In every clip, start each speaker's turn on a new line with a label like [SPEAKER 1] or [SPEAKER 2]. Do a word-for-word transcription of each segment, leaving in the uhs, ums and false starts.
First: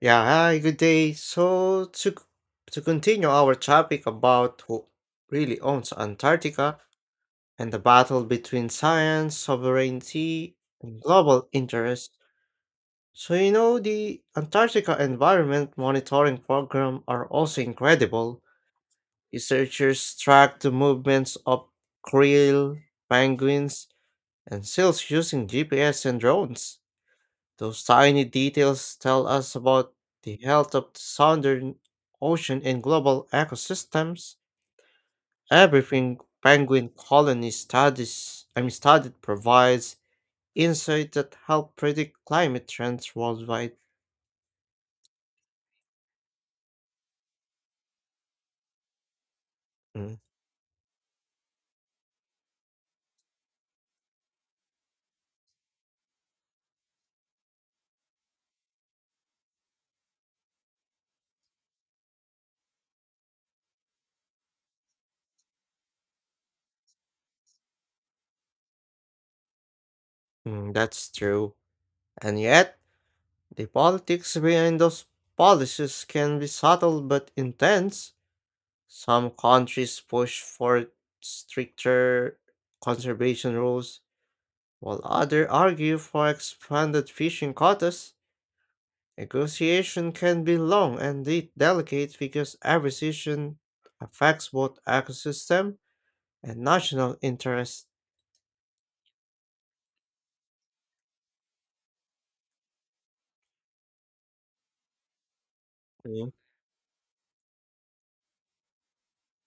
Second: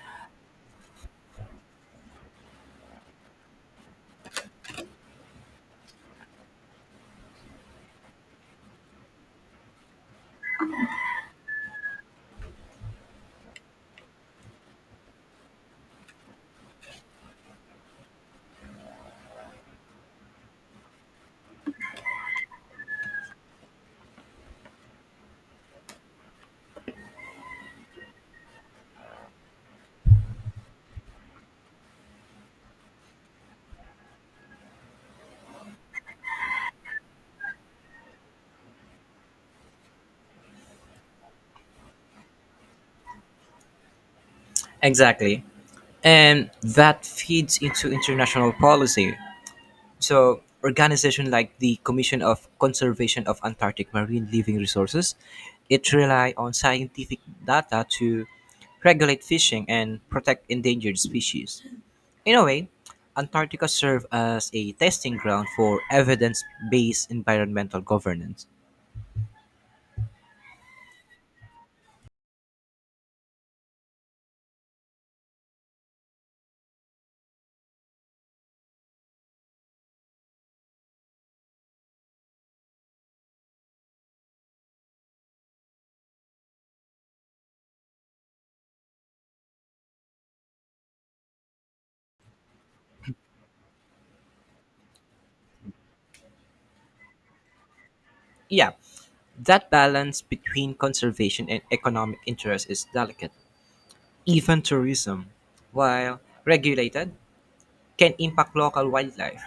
[SPEAKER 1] Yeah, hi, good day. So to c- to continue our topic about who really owns Antarctica and the battle between science, sovereignty, and global interest. So you know the Antarctica Environment Monitoring Program are also incredible. Researchers track the movements of krill, penguins, and seals using G P S and drones. Those tiny details tell us about the health of the southern ocean and global ecosystems. Every peng- penguin colony studies, I mean, studied provides insight that help predict climate trends worldwide.
[SPEAKER 2] Exactly. And that feeds into international policy.
[SPEAKER 1] Mm,
[SPEAKER 2] So, organization like the Commission of Conservation of Antarctic Marine Living Resources, it rely on scientific data to regulate fishing and protect endangered species. In a way, Antarctica serves as a testing ground for evidence-based environmental governance.
[SPEAKER 1] mm, that's true. And yet, the politics behind those policies can be subtle but intense. Some countries push for stricter conservation rules. While others argue for expanded fishing quotas, negotiation can be long and de- delicate because every decision affects both ecosystem and national interests.
[SPEAKER 2] Yeah, that balance between conservation and economic interest is delicate. Even tourism, while
[SPEAKER 1] Mm.
[SPEAKER 2] regulated, can impact local wildlife.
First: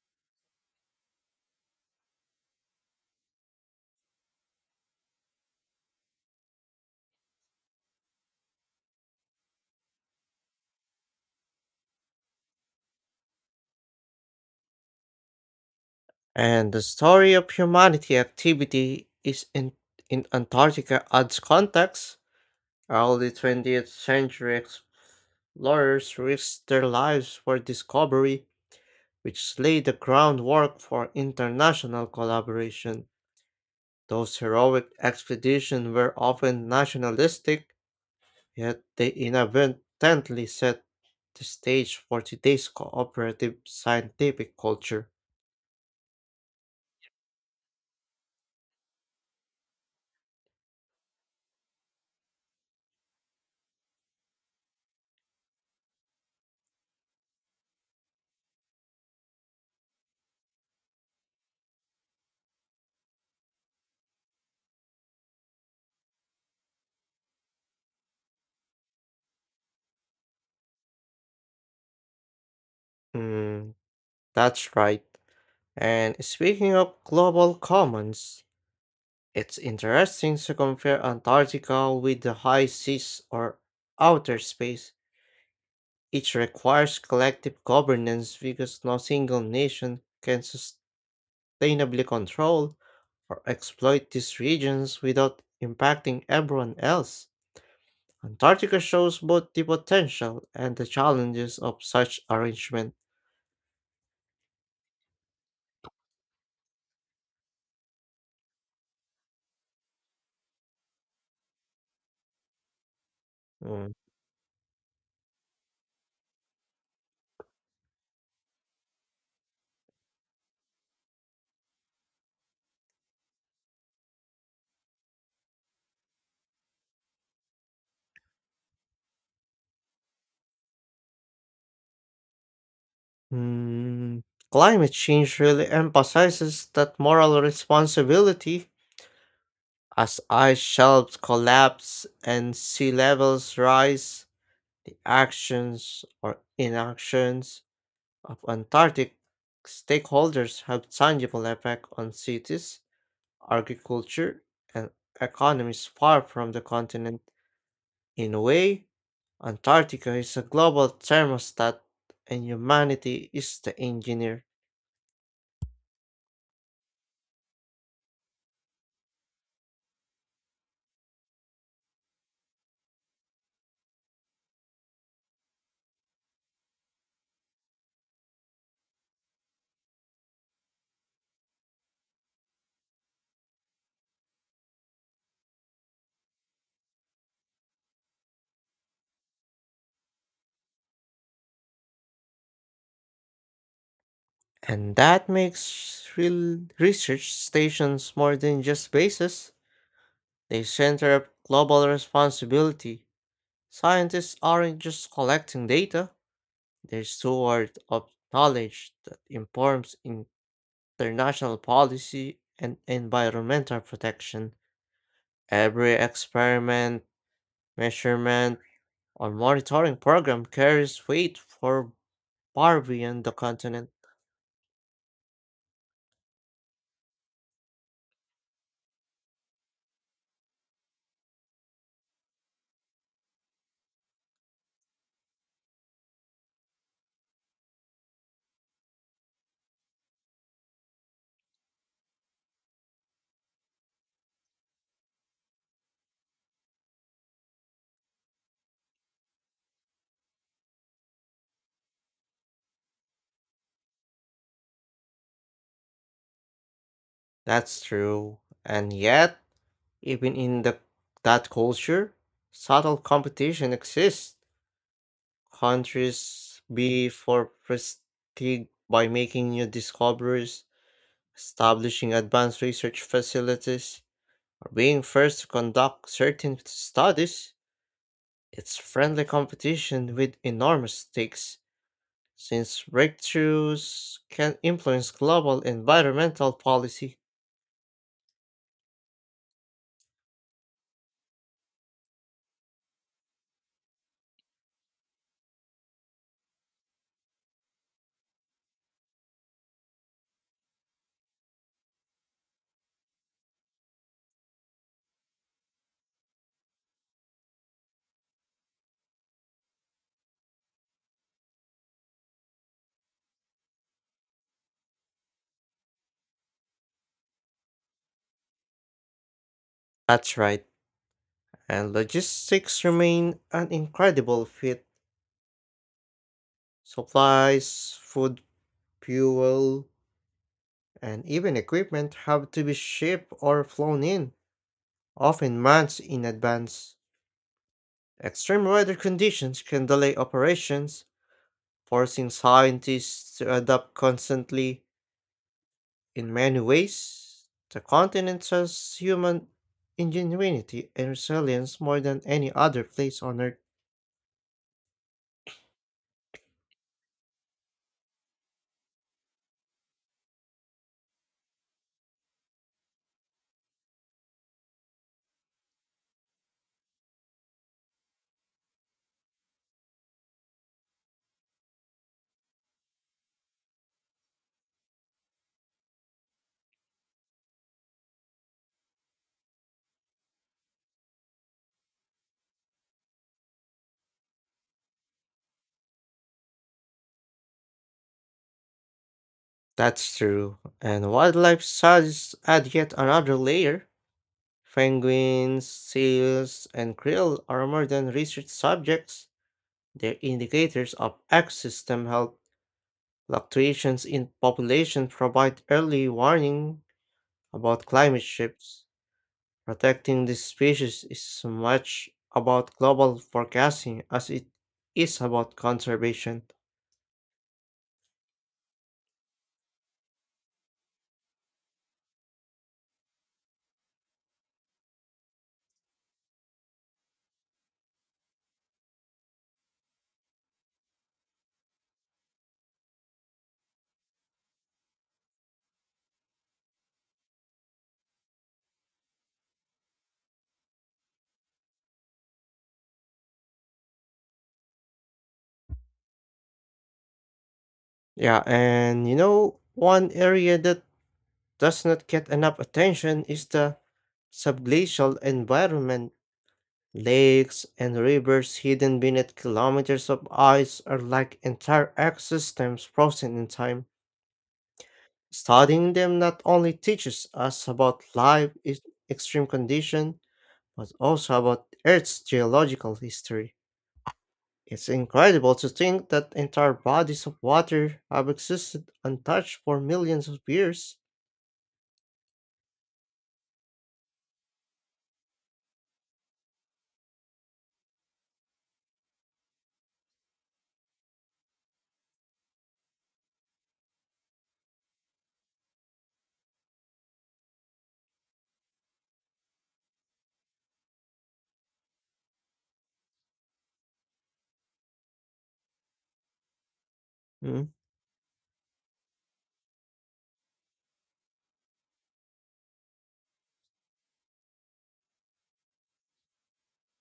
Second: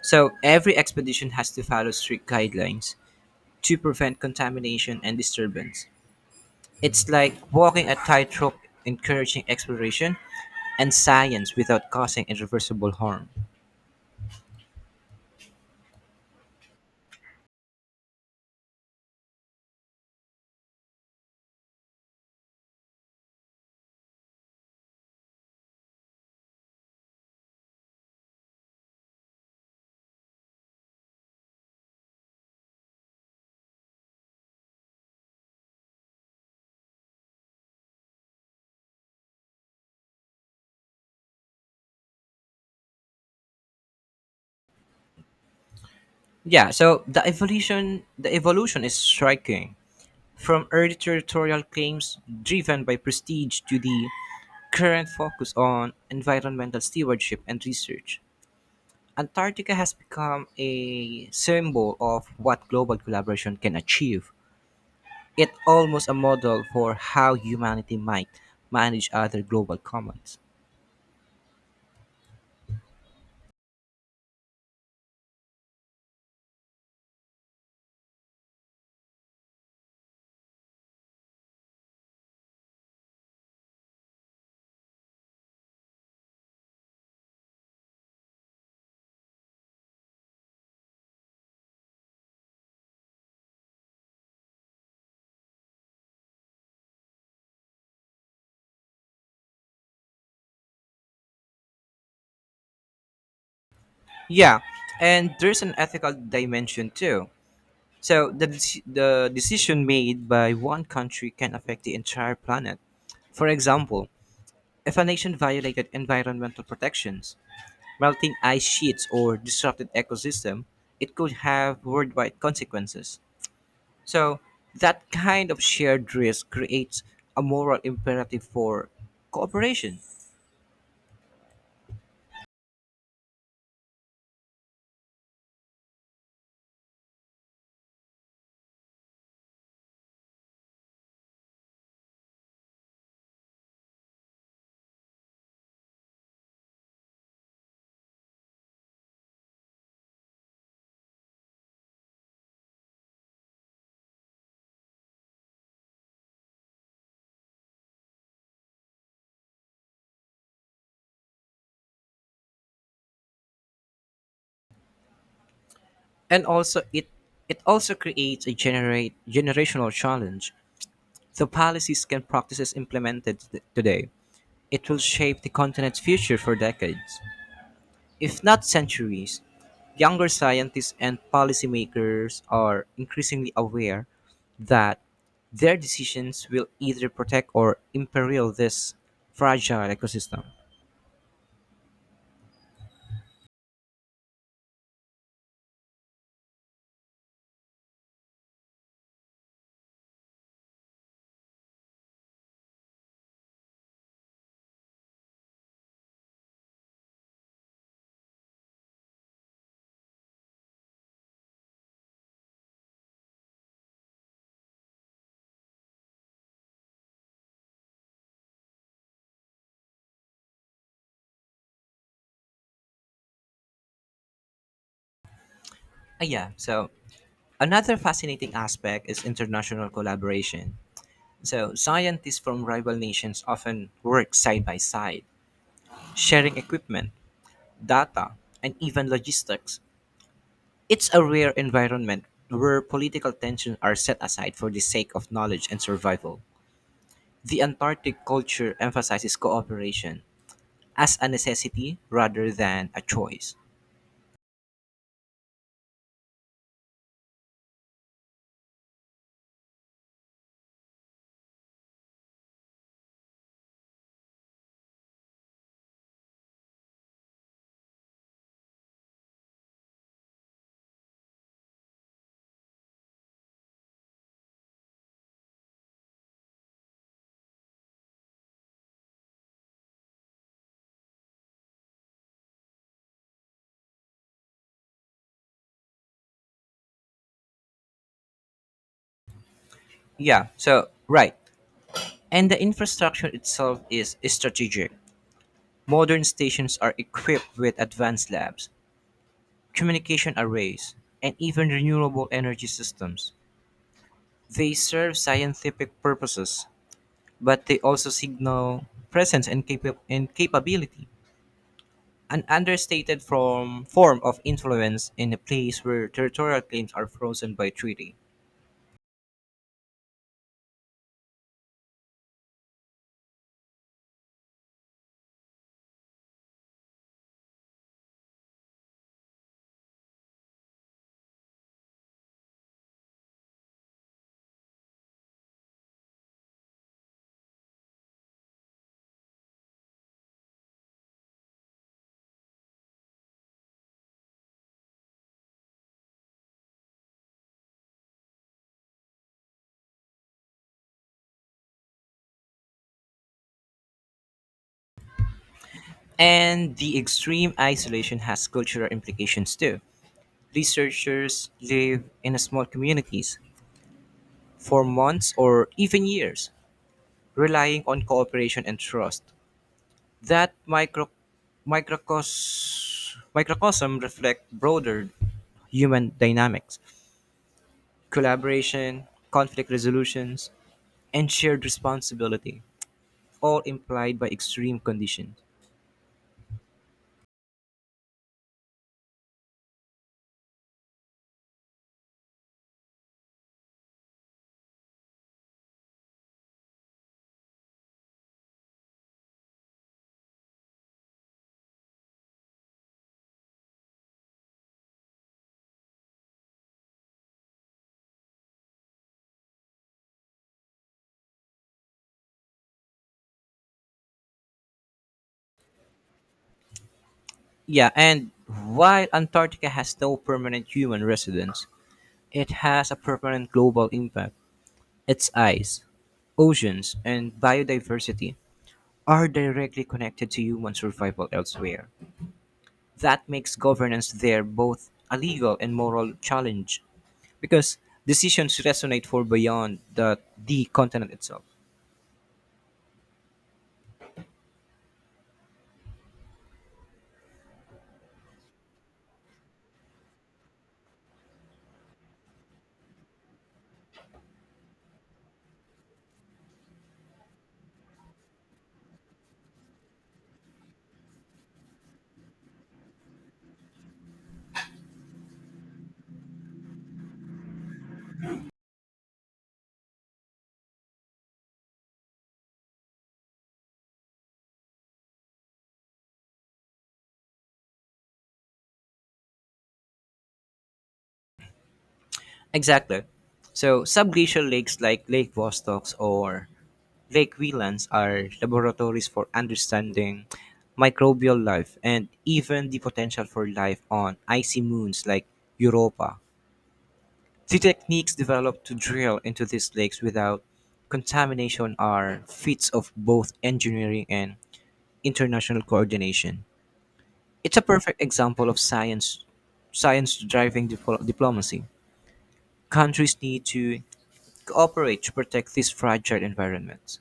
[SPEAKER 2] So every expedition has to follow strict guidelines to prevent contamination and disturbance. It's like walking a tightrope encouraging exploration and science without causing irreversible harm.
[SPEAKER 1] And the story of humanity activity is in, in Antarctica adds context. Early twentieth century explorers risked their lives for discovery, which laid the groundwork for international collaboration. Those heroic expeditions were often nationalistic, yet they inadvertently set the stage for today's cooperative scientific culture.
[SPEAKER 2] Yeah, so the evolution the evolution is striking. From early territorial claims driven by prestige to the current focus on environmental stewardship and research. Antarctica has become a symbol of what global collaboration can achieve. It's almost a model for how humanity might manage other global commons.
[SPEAKER 1] Mm, that's right. And speaking of global commons, it's interesting to compare Antarctica with the high seas or outer space. It requires collective governance because no single nation can sustainably control or exploit these regions without impacting everyone else. Antarctica shows both the potential and the challenges of such arrangement.
[SPEAKER 2] Yeah, and there's an ethical dimension too. So the deci- the decision made by one country can affect the entire planet. For
[SPEAKER 1] Mm.
[SPEAKER 2] example, if a nation violated environmental protections, melting ice sheets or disrupted ecosystem, it could have worldwide consequences. So that kind of shared risk creates a moral imperative for cooperation.
[SPEAKER 1] Mm, Climate change really emphasizes that moral responsibility. As ice shelves collapse and sea levels rise, the actions or inactions of Antarctic stakeholders have tangible effect on cities, agriculture, and economies far from the continent. In a way, Antarctica is a global thermostat and humanity is the engineer.
[SPEAKER 2] And also it it also creates a generate generational challenge. The policies and practices implemented th- today, it will shape the continent's future for decades, if not centuries. Younger scientists and policymakers are increasingly aware that their decisions will either protect or imperil this fragile ecosystem.
[SPEAKER 1] And that makes real research stations more than just bases. They center a global responsibility. Scientists aren't just collecting data, they're stewards of knowledge that informs in international policy, and environmental protection. Every experiment, measurement, or monitoring program carries weight for far beyond the continent.
[SPEAKER 2] Uh, yeah, so another fascinating aspect is international collaboration. So scientists from rival nations often work side by side, sharing equipment, data, and even logistics. It's a rare environment where political tensions are set aside for the sake of knowledge and survival. The Antarctic culture emphasizes cooperation as a necessity rather than a choice.
[SPEAKER 1] That's true. And yet, even in the, that culture, subtle competition exists. Countries vie for prestige by making new discoveries, establishing advanced research facilities, or being first to conduct certain studies. It's friendly competition with enormous stakes, since breakthroughs can influence global environmental policy.
[SPEAKER 2] Yeah, so right. And the infrastructure itself is strategic. Modern stations are equipped with advanced labs, communication arrays, and even renewable energy systems. They serve scientific purposes, but they also signal presence and, capa- and capability, an understated form, form of influence in a place where territorial claims are frozen by treaty.
[SPEAKER 1] That's right. And logistics remain an incredible feat. Supplies, food, fuel, and even equipment have to be shipped or flown in, often months in advance. Extreme weather conditions can delay operations, forcing scientists to adapt constantly. In many ways, the continent shows human ingenuity and resilience more than any other place on Earth.
[SPEAKER 2] And the extreme isolation has cultural implications too. Researchers live in small communities for months or even years, relying on cooperation and trust. That micro, microcos, microcosm reflect broader human dynamics, collaboration, conflict resolutions, and shared responsibility, all implied by extreme conditions.
[SPEAKER 1] That's true. And wildlife studies add yet another layer. Penguins, seals, and krill are more than research subjects. They're indicators of ecosystem health. Fluctuations in population provide early warning about climate shifts. Protecting this species is so much about global forecasting as it is about conservation.
[SPEAKER 2] Yeah, and while Antarctica has no permanent human residence, it has a permanent global impact. Its ice, oceans, and biodiversity are directly connected to human survival elsewhere. That makes governance there both a legal and moral challenge because decisions resonate for beyond the, the continent itself.
[SPEAKER 1] Yeah, and you know, one area that does not get enough attention is the subglacial environment. Lakes and rivers hidden beneath kilometers of ice are like entire ecosystems frozen in time. Studying them not only teaches us about life in extreme conditions, but also about Earth's geological history. It's incredible to think that entire bodies of water have existed untouched for millions of years.
[SPEAKER 2] Exactly. So, subglacial lakes like Lake Vostok's or Lake Whelans are laboratories for understanding microbial life and even the potential for life on icy moons like Europa. The techniques developed to drill into these lakes without contamination are feats of both engineering and international coordination. It's a
[SPEAKER 1] Mm,
[SPEAKER 2] perfect example of science science driving dipl- diplomacy. Countries need to cooperate to protect these fragile environments.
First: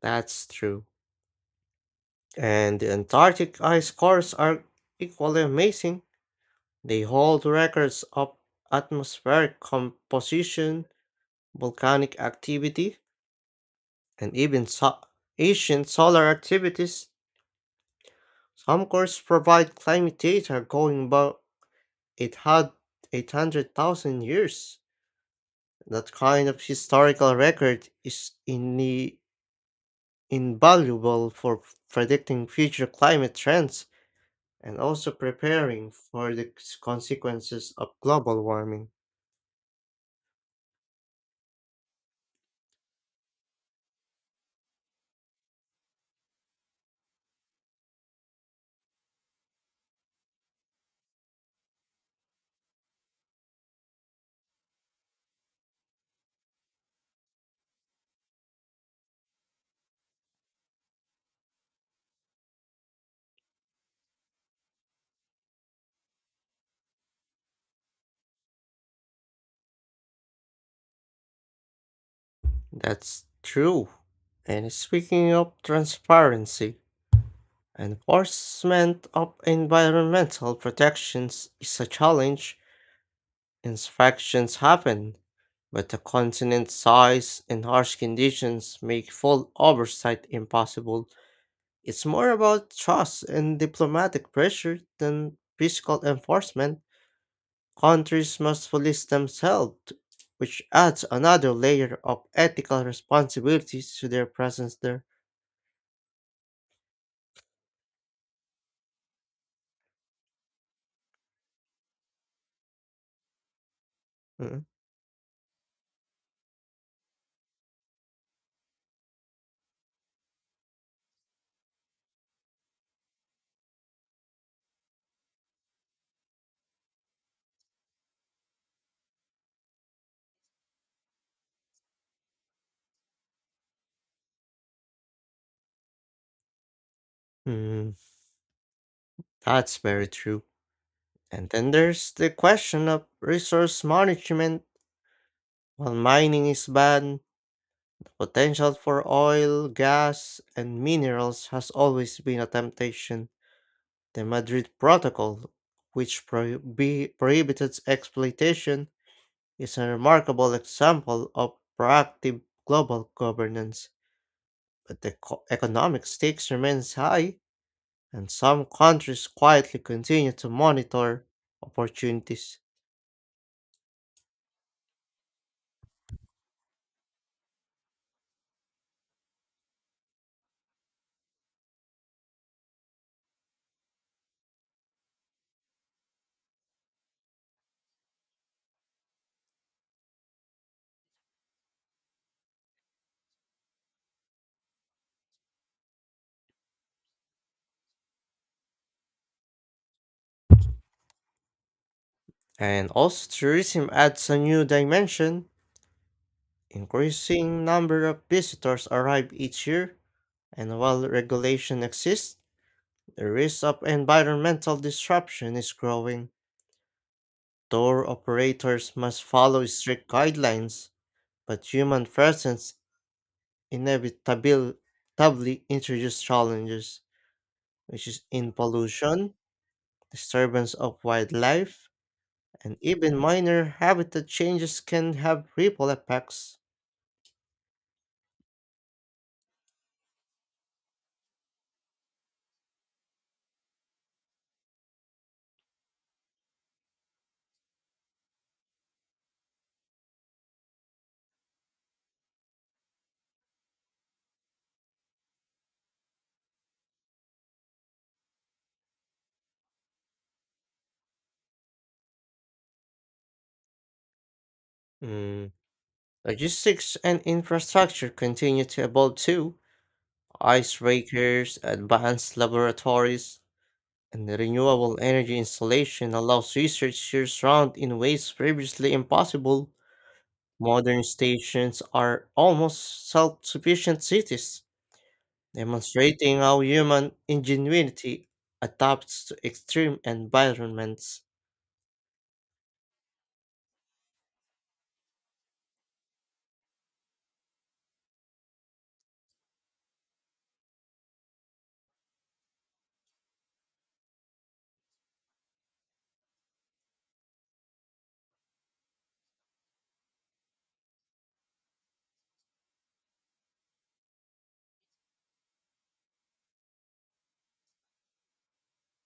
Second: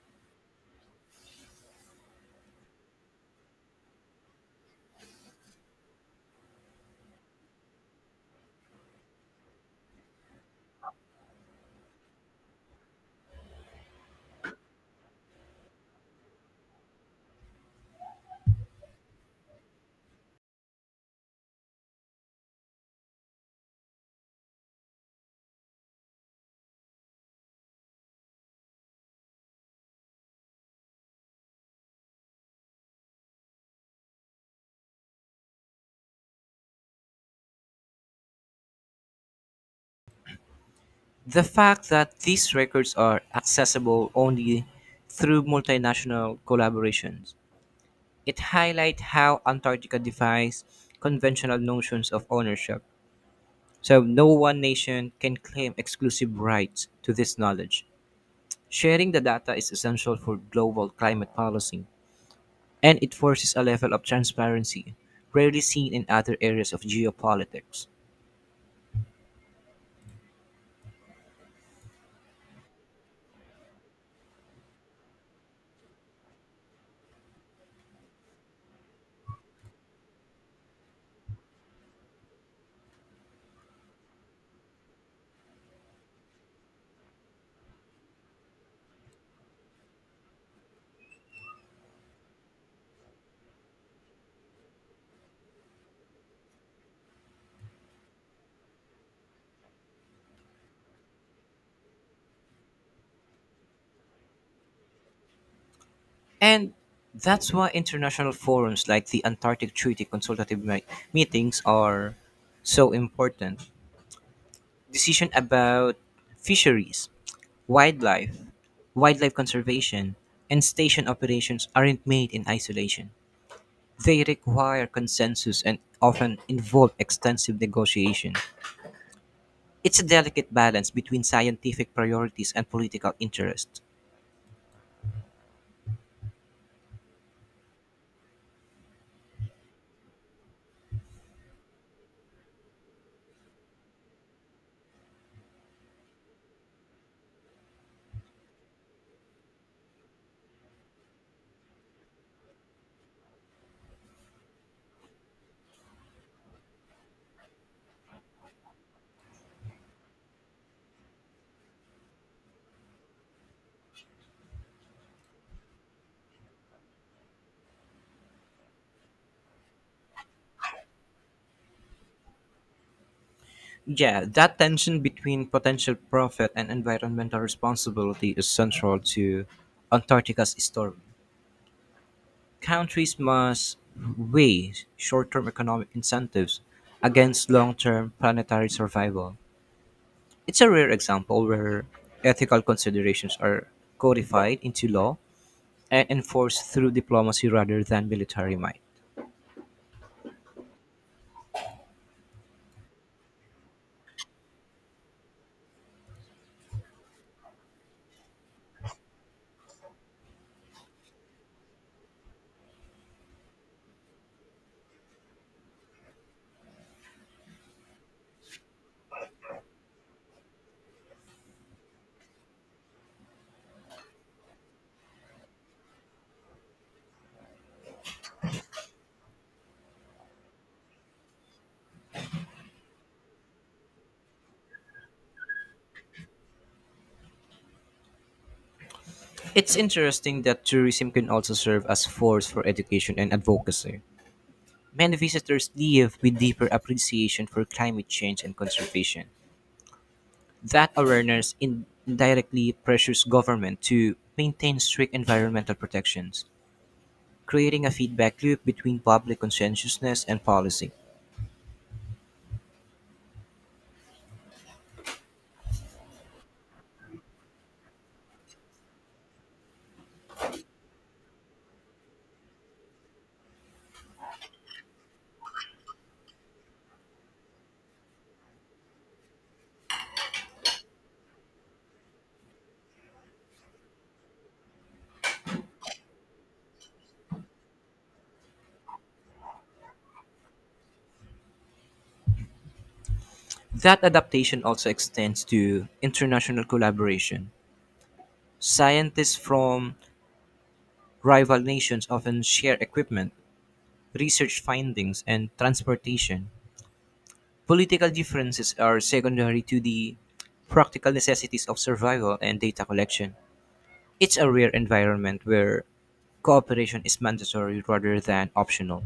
[SPEAKER 1] that's true. And the Antarctic ice cores are equally amazing. They hold records of atmospheric composition, volcanic activity, and even so- ancient solar activities. Some cores provide climate data going back. It had eight hundred thousand years. That kind of historical record is in invaluable for predicting future climate trends and also preparing for the c- consequences of global warming.
[SPEAKER 2] The fact that these records are accessible only through multinational collaborations, it highlights how Antarctica defies conventional notions of ownership. So no one nation can claim exclusive rights to this knowledge. Sharing the data is essential for global climate policy. And it forces a level of transparency rarely seen in other areas of geopolitics.
[SPEAKER 1] That's true. And speaking of transparency, enforcement of environmental protections is a challenge. Inspections happen, but the continent's size and harsh conditions make full oversight impossible. It's more about trust and diplomatic pressure than physical enforcement. Countries must police themselves, which adds another layer of ethical responsibility to their presence there.
[SPEAKER 2] And that's why international forums like the Antarctic Treaty Consultative me- Meetings are so important.
[SPEAKER 1] Mm.
[SPEAKER 2] Decision about fisheries, wildlife, wildlife conservation, and station operations aren't made in isolation. They require consensus and often involve extensive negotiation. It's a delicate balance between scientific priorities and political interests.
[SPEAKER 1] Hmm, that's very true. And then there's the question of resource management. While mining is banned, potential for oil, gas, and minerals has always been a temptation. The Madrid Protocol, which prohibi- prohibited exploitation, is a remarkable example of proactive global governance. But the co- economic stakes remains high, and some countries quietly continue to monitor opportunities.
[SPEAKER 2] Yeah, that tension between potential profit and environmental responsibility is central to Antarctica's story. Countries must weigh short term economic incentives against long term planetary survival. It's a rare example where ethical considerations are codified into law and enforced through diplomacy rather than military might.
[SPEAKER 1] And also tourism adds a new dimension. Increasing number of visitors arrive each year, and while regulation exists, the risk of environmental disruption is growing. Tour operators must follow strict guidelines, but human presence inevitably introduces challenges, which is in pollution, disturbance of wildlife, and even minor habitat changes can have ripple effects.
[SPEAKER 2] It's interesting that tourism can also serve as force for education and advocacy. Many visitors leave with deeper appreciation for climate change and conservation. That awareness indirectly pressures government to maintain strict environmental protections, creating a feedback loop between public conscientiousness and policy.
[SPEAKER 1] Mm, Logistics and infrastructure continue to evolve too. Icebreakers, advanced laboratories, and renewable energy installation allows researchers round in ways previously impossible. Modern stations are almost self-sufficient cities demonstrating how human ingenuity adapts to extreme environments.
[SPEAKER 2] That adaptation also extends to international collaboration. Scientists from rival nations often share equipment, research findings, and transportation. Political differences are secondary to the practical necessities of survival and data collection. It's a rare environment where cooperation is mandatory rather than optional.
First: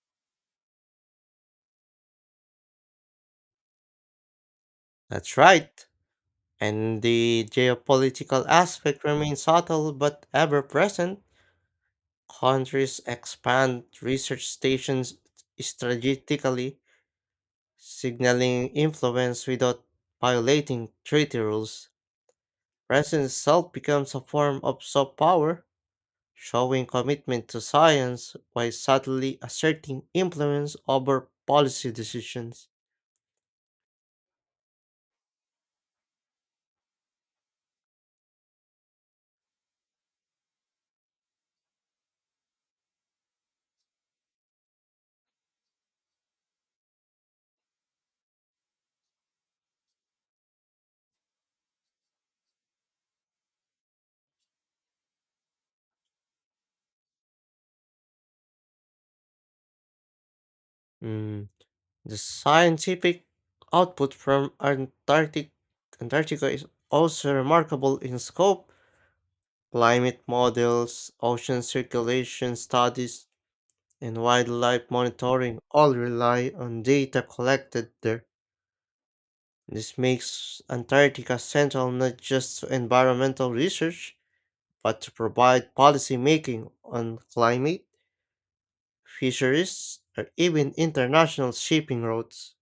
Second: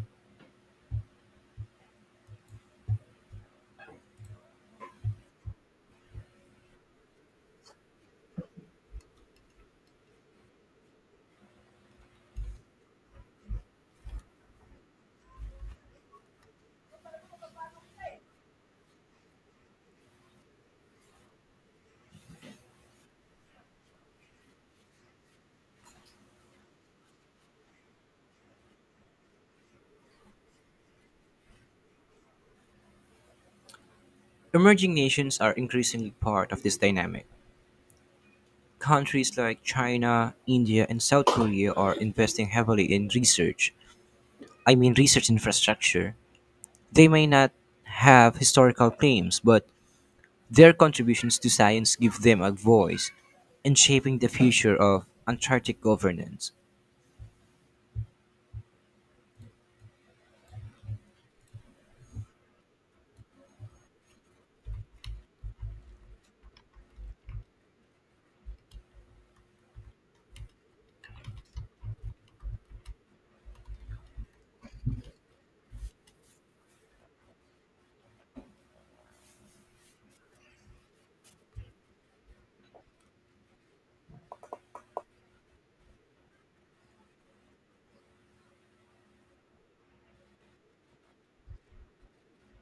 [SPEAKER 1] That's right, and the geopolitical aspect remains subtle but ever present. Countries expand research stations strategically, signaling influence without violating treaty rules. Presence itself becomes a form of soft power, showing commitment to science while subtly asserting influence over policy decisions.
[SPEAKER 2] Emerging nations are increasingly part of this dynamic. Countries like China, India, and South Korea are investing heavily in research. I mean, research infrastructure. They may not have historical claims, but their contributions to science give them a voice in shaping the future of Antarctic governance.
[SPEAKER 1] Mm, The scientific output from Antarctic, Antarctica is also remarkable in scope. Climate models, ocean circulation studies, and wildlife monitoring all rely on data collected there. This makes Antarctica central not just to environmental research but to provide policy making on climate, fisheries, or even international shipping routes.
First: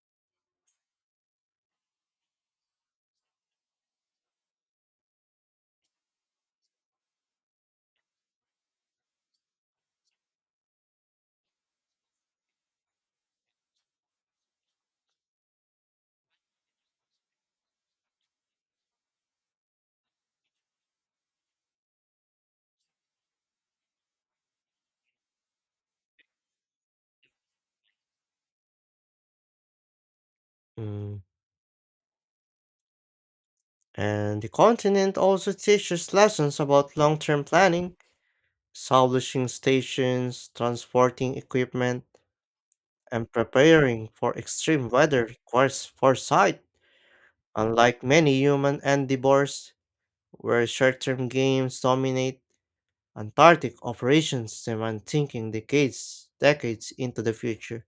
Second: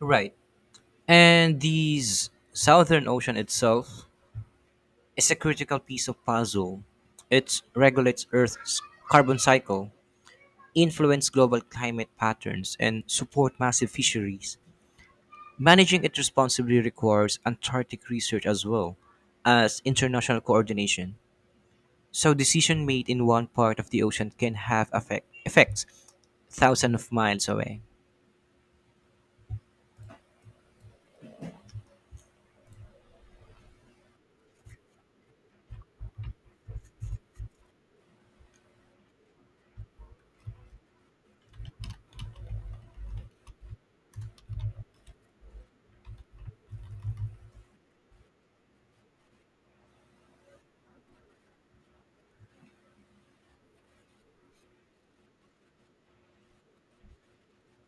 [SPEAKER 2] Right. And these Southern Ocean itself is a critical piece of puzzle. It regulates Earth's carbon cycle, influence global climate patterns, and support massive fisheries. Managing it responsibly requires Antarctic research as well as international coordination. So decision made in one part of the ocean can have affect, effects thousands of miles away.
[SPEAKER 1] Mm, And the continent also teaches lessons about long term planning, establishing stations, transporting equipment, and preparing for extreme weather requires foresight. Unlike many human endeavors, where short term gains dominate, Antarctic operations demand thinking decades, decades into the future.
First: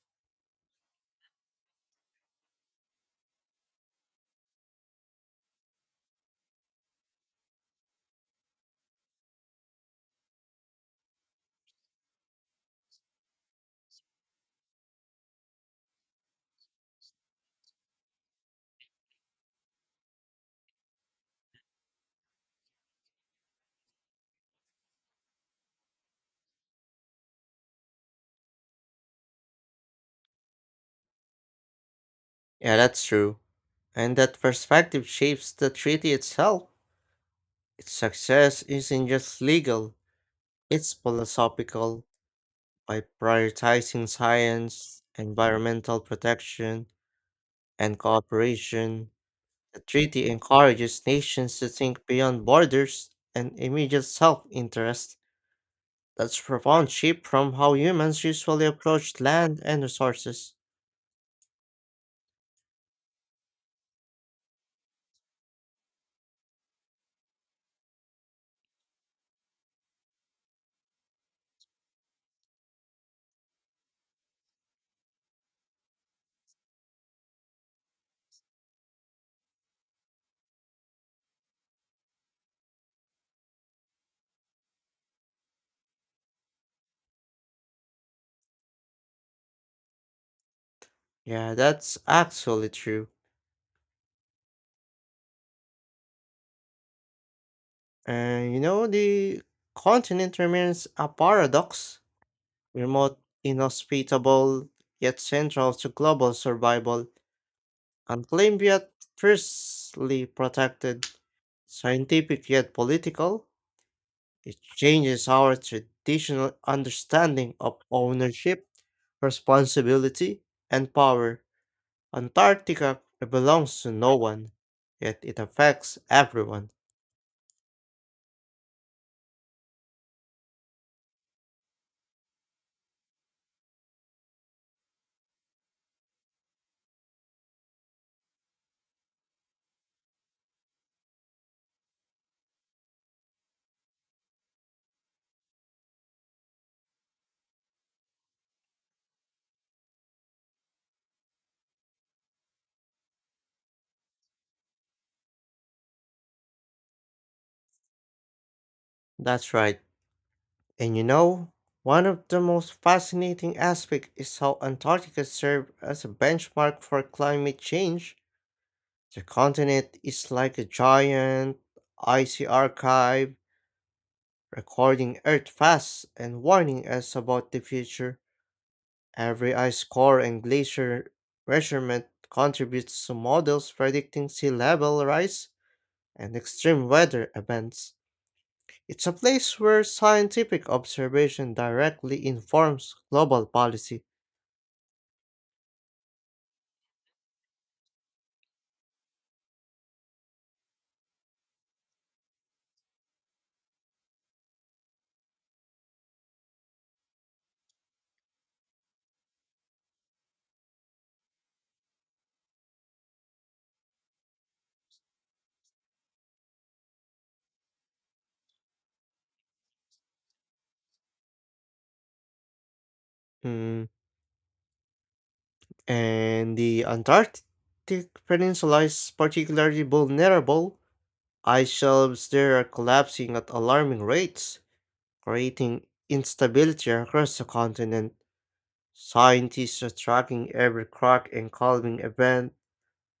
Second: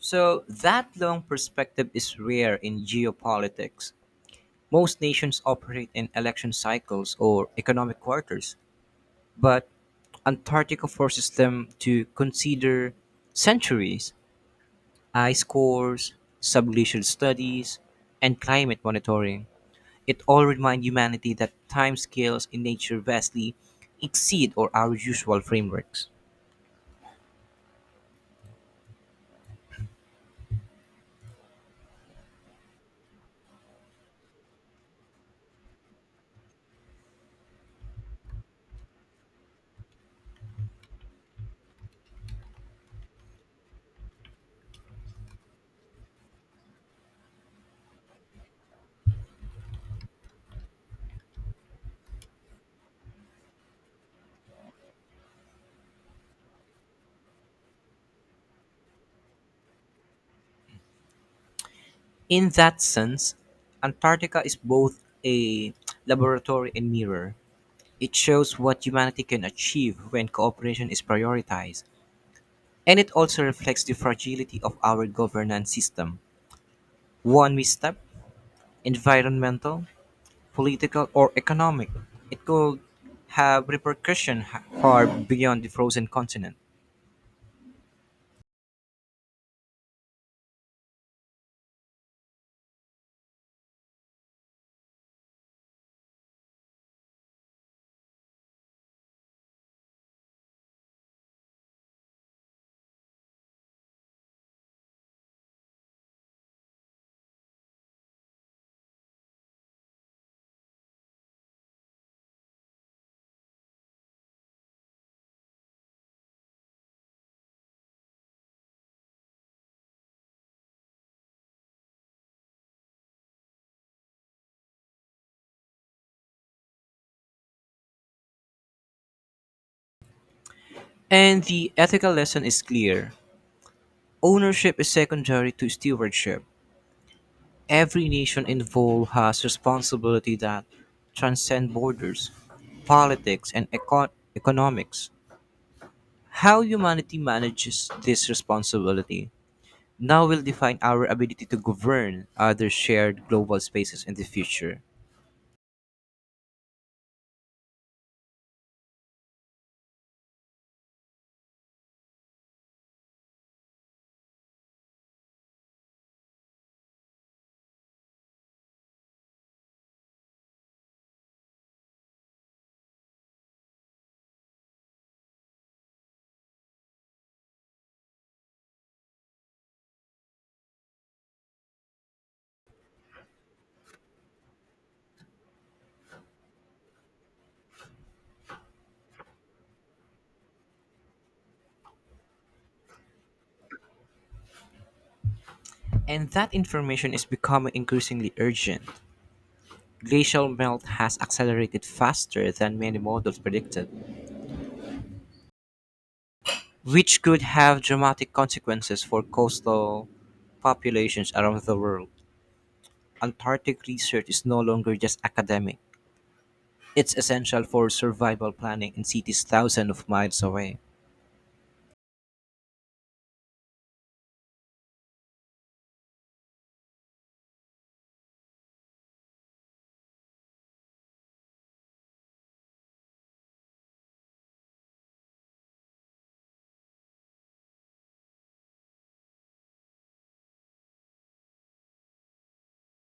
[SPEAKER 2] So that long perspective is rare in geopolitics. Most nations operate in election cycles or economic quarters, but Antarctica forces them to consider centuries, ice cores, subglacial studies, and climate monitoring. It all reminds humanity that timescales in nature vastly exceed or our usual frameworks.
[SPEAKER 1] Yeah, that's true. And that perspective shapes the treaty itself. Its success isn't just legal, it's philosophical. By prioritizing science, environmental protection, and cooperation, the treaty encourages nations to think beyond borders and immediate self interest. That's profound shift from how humans usually approach land and resources.
[SPEAKER 2] In that sense, Antarctica is both a laboratory and mirror. It shows what humanity can achieve when cooperation is prioritized, and it also reflects the fragility of our governance system. One misstep, environmental, political, or economic, it could have repercussions far beyond the frozen continent.
[SPEAKER 1] Yeah, that's actually true. And you know, the continent remains a paradox, remote, inhospitable, yet central to global survival, unclaimed yet fiercely protected, scientific yet political. It changes our traditional understanding of ownership, responsibility, and power. Antarctica belongs to no one, yet it affects everyone.
[SPEAKER 2] And the ethical lesson is clear. Ownership is secondary to stewardship. Every nation involved has responsibility that transcend borders, politics, and eco- economics. How humanity manages this responsibility now will define our ability to govern other shared global spaces in the future.
[SPEAKER 1] That's right. And you know, one of the most fascinating aspects is how Antarctica served as a benchmark for climate change. The continent is like a giant icy archive, recording Earth fast and warning us about the future. Every ice core and glacier measurement contributes to models predicting sea level rise and extreme weather events. It's a place where scientific observation directly informs global policy.
[SPEAKER 2] And that information is becoming increasingly urgent. Glacial melt has accelerated faster than many models predicted, which could have dramatic consequences for coastal populations around the world. Antarctic research is no longer just academic, it's essential for survival planning in cities thousands of miles away.
[SPEAKER 1] Hmm, And the Antarctic Peninsula is particularly vulnerable. Ice shelves there are collapsing at alarming rates, creating instability across the continent. Scientists are tracking every crack and calming event,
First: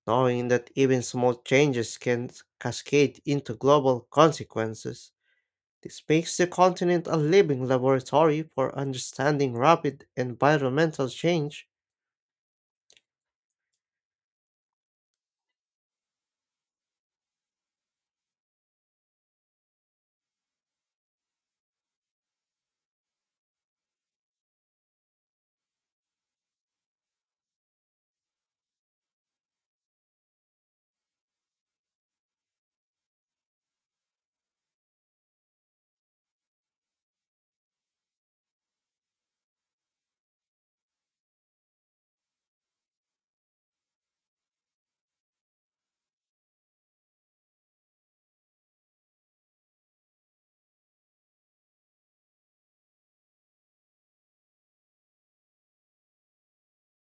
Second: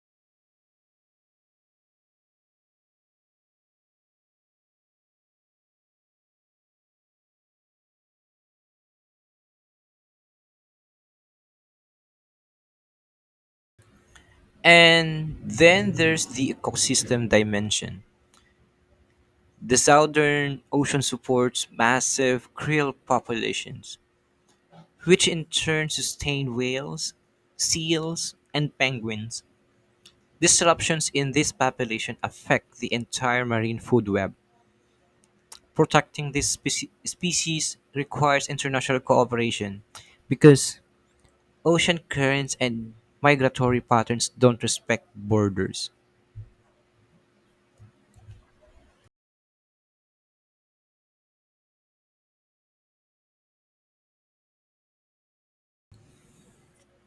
[SPEAKER 1] knowing that even small changes can cascade into global consequences. This makes the continent a living laboratory for understanding rapid environmental change.
[SPEAKER 2] And then there's the ecosystem dimension. The southern ocean supports massive krill populations, which in turn sustain whales, seals, and penguins. Disruptions in this population affect the entire marine food web. Protecting this speci- species requires international cooperation because ocean currents and migratory patterns don't respect borders.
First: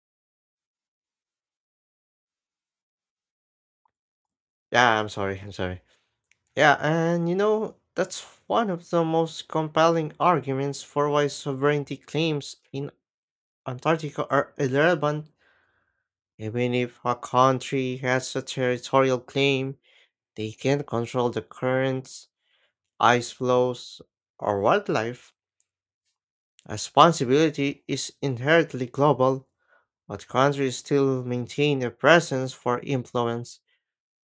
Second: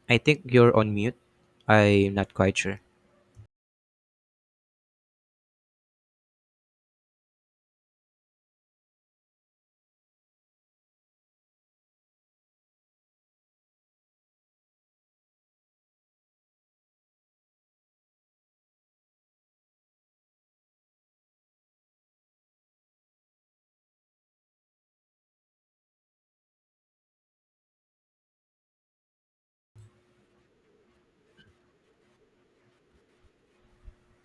[SPEAKER 2] I think you're on mute. I'm not quite sure.
[SPEAKER 1] Yeah, I'm sorry, I'm sorry. Yeah, and you know, that's one of the most compelling arguments for why sovereignty claims in Antarctica are irrelevant. Even if a country has a territorial claim, they can't control the currents, ice flows, or wildlife. Responsibility is inherently global, but countries still maintain a presence for influence,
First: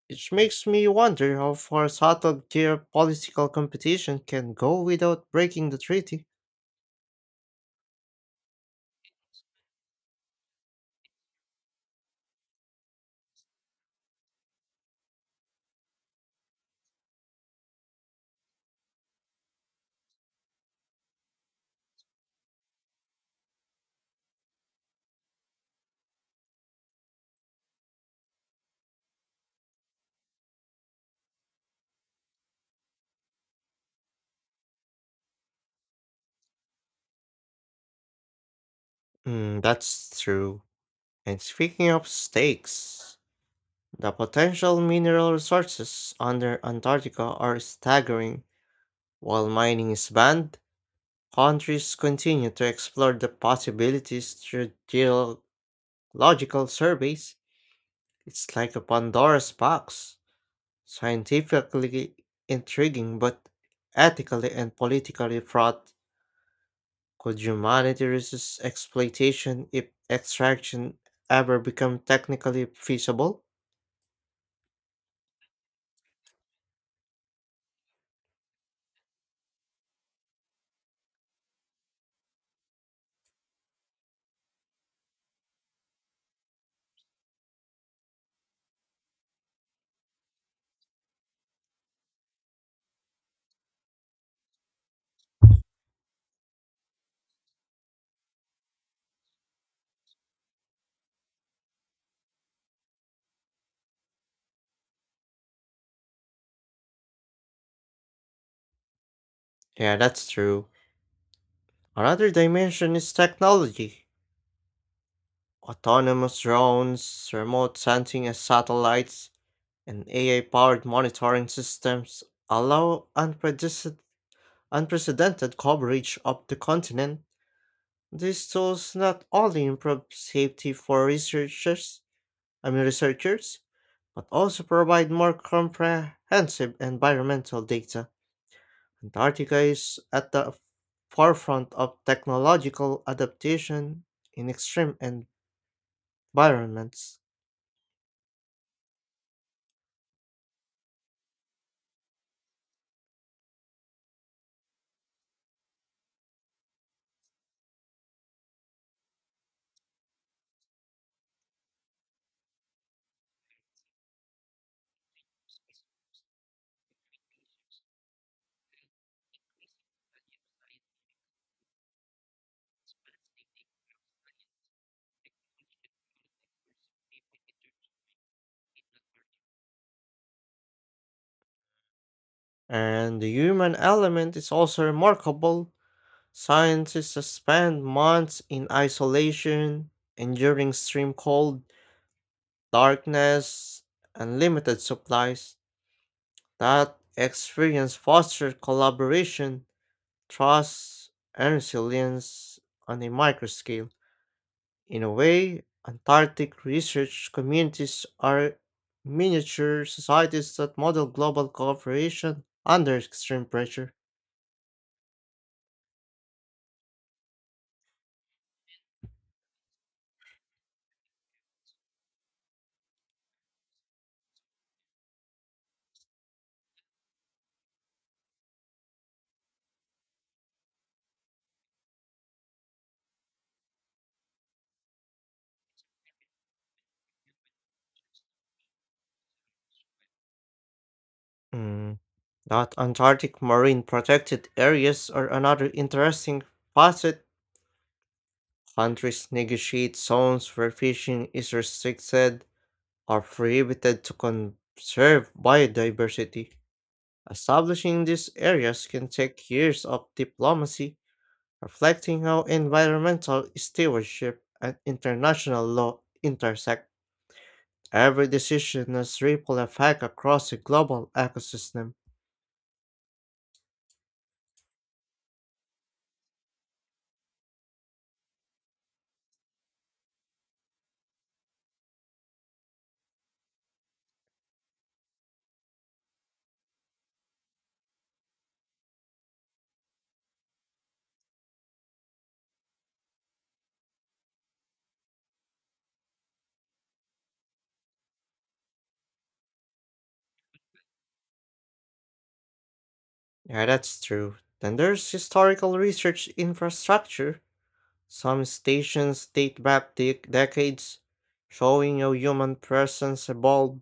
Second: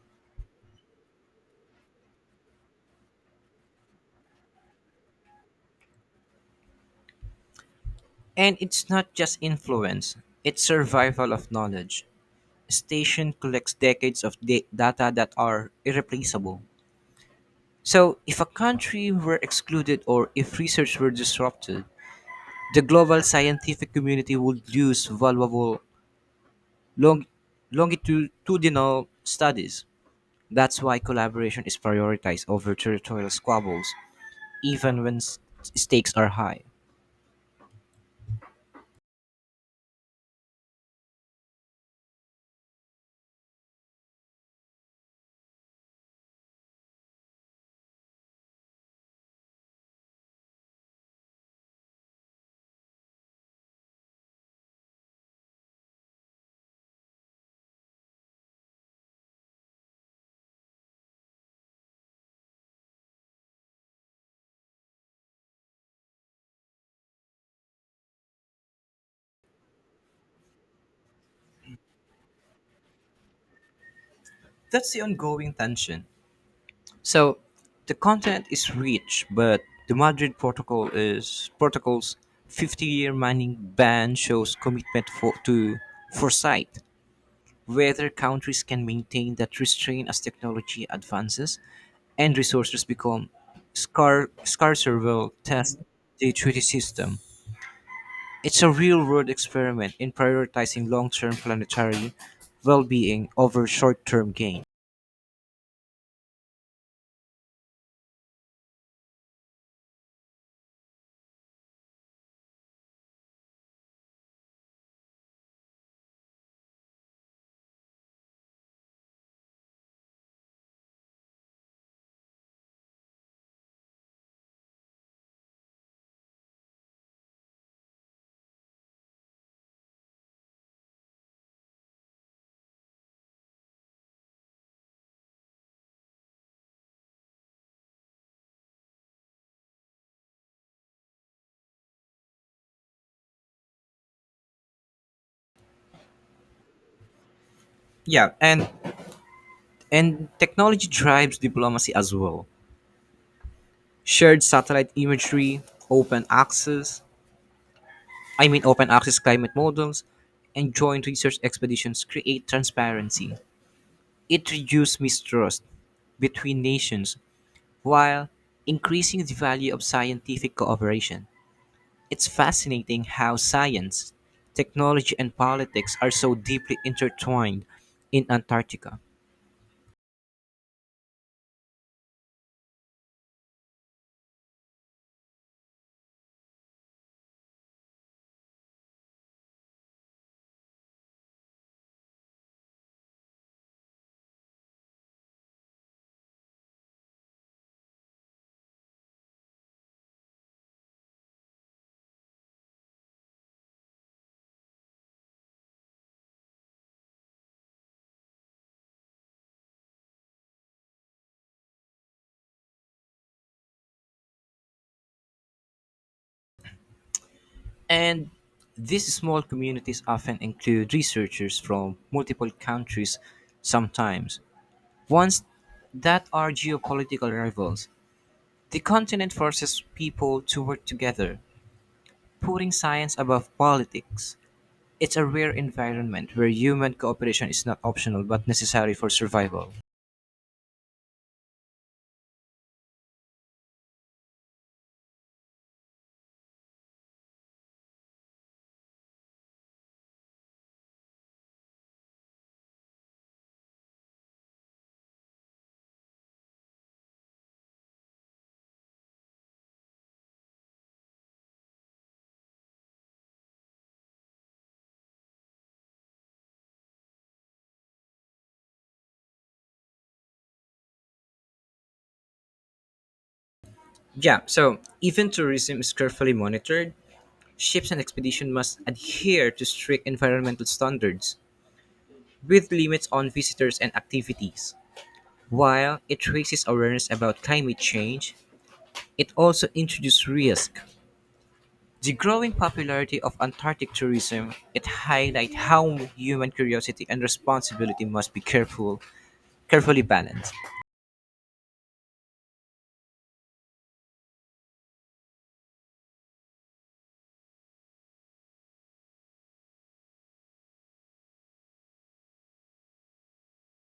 [SPEAKER 1] which makes me wonder how far subtle geopolitical competition can go without breaking the treaty.
[SPEAKER 2] And it's not just influence, it's survival of knowledge. Station collects decades of da- data that are irreplaceable. So, if a country were excluded or if research were disrupted, the global scientific community would lose valuable long, longitudinal studies. That's why collaboration is prioritized over territorial squabbles, even when s- stakes are high.
[SPEAKER 1] Mm, that's true. And speaking of stakes, the potential mineral resources under Antarctica are staggering. While mining is banned, countries continue to explore the possibilities through geological surveys. It's like a Pandora's box, scientifically intriguing but ethically and politically fraught. Could humanity resist exploitation if extraction ever become technically feasible?
[SPEAKER 2] That's the ongoing tension. So, the content is rich, but the Madrid Protocol is protocol's fifty-year mining ban shows commitment for, to foresight. Whether countries can maintain that restraint as technology advances and resources become scar- scarcer will test the treaty system. It's a real world experiment in prioritizing long term planetary well being over short term gain.
[SPEAKER 1] Yeah, that's true. Another dimension is technology. Autonomous drones, remote sensing as satellites, and A I powered monitoring systems allow unprecedented, unprecedented coverage of the continent. These tools not only improve safety for researchers, I mean researchers, but also provide more comprehensive environmental data. Antarctica is at the forefront of technological adaptation in extreme environments.
[SPEAKER 2] Yeah, and and technology drives diplomacy as well. Shared satellite imagery, open access, I mean open access, climate models, and joint research expeditions create transparency. It reduces mistrust between nations while increasing the value of scientific cooperation. It's fascinating how science, technology, and politics are so deeply intertwined in Antarctica.
[SPEAKER 1] And the human element is also remarkable. Scientists spend months in isolation, enduring extreme cold, darkness, and limited supplies. That experience fosters collaboration, trust, and resilience on a micro scale. In a way, Antarctic research communities are miniature societies that model global cooperation under extreme pressure.
[SPEAKER 2] And these small communities often include researchers from multiple countries, sometimes ones that are geopolitical rivals. The continent forces people to work together, putting science above politics. It's a rare environment where human cooperation is not optional but necessary for survival.
[SPEAKER 1] Mm, That Antarctic marine protected areas are another interesting facet. Countries negotiate zones where fishing is restricted or prohibited to conserve biodiversity. Establishing these areas can take years of diplomacy, reflecting how environmental stewardship and international law intersect. Every decision has ripple effect across the global ecosystem.
[SPEAKER 2] Yeah, so even tourism is carefully monitored. Ships and expedition must adhere to strict environmental standards with limits on visitors and activities. While it raises awareness about climate change, it also introduces risk. The growing popularity of Antarctic tourism, it highlights how human curiosity and responsibility must be careful, carefully balanced.
[SPEAKER 1] Yeah, that's true. Then there's historical research infrastructure. Some stations date back dec decades, showing how human presence evolved.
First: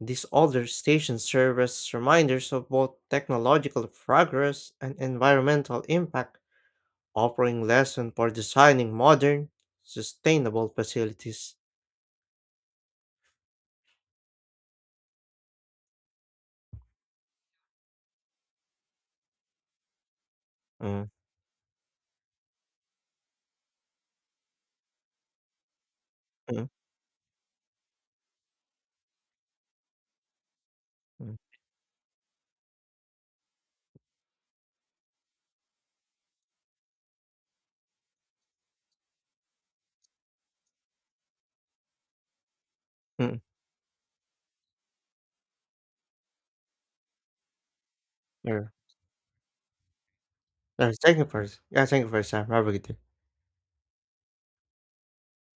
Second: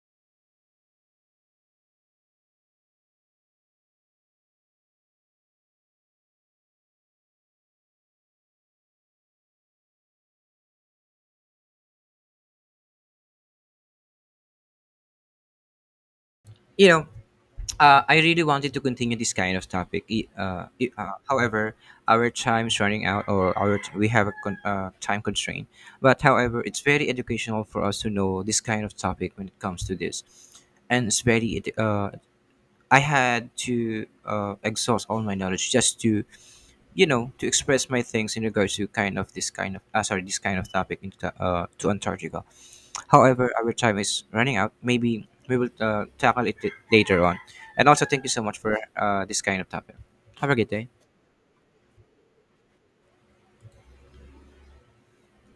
[SPEAKER 1] These older stations serve as reminders of both technological progress and environmental impact, offering lessons for designing modern, sustainable facilities.
[SPEAKER 2] you know uh, I really wanted to continue this kind of topic. I- uh, i-
[SPEAKER 1] Mm,
[SPEAKER 2] uh, however, our time's running out, or our t- we have a con- uh, time constraint, but however
[SPEAKER 1] mm,
[SPEAKER 2] it's very educational for us to know this kind of topic when it comes to this. And it's
[SPEAKER 1] mm,
[SPEAKER 2] very edu- uh, I had to uh, exhaust all my knowledge just to you know to express my things in regards to kind of this kind of uh, sorry this kind of topic into, uh, to antarctica.
[SPEAKER 1] mm.
[SPEAKER 2] However, our time is running out. Maybe we will uh, tackle it later on. And also, thank you so much
[SPEAKER 1] Yeah,
[SPEAKER 2] for uh, this kind of topic. Have a good day.
[SPEAKER 1] Yeah, thank you for yeah, thank you for your time. Have a good day.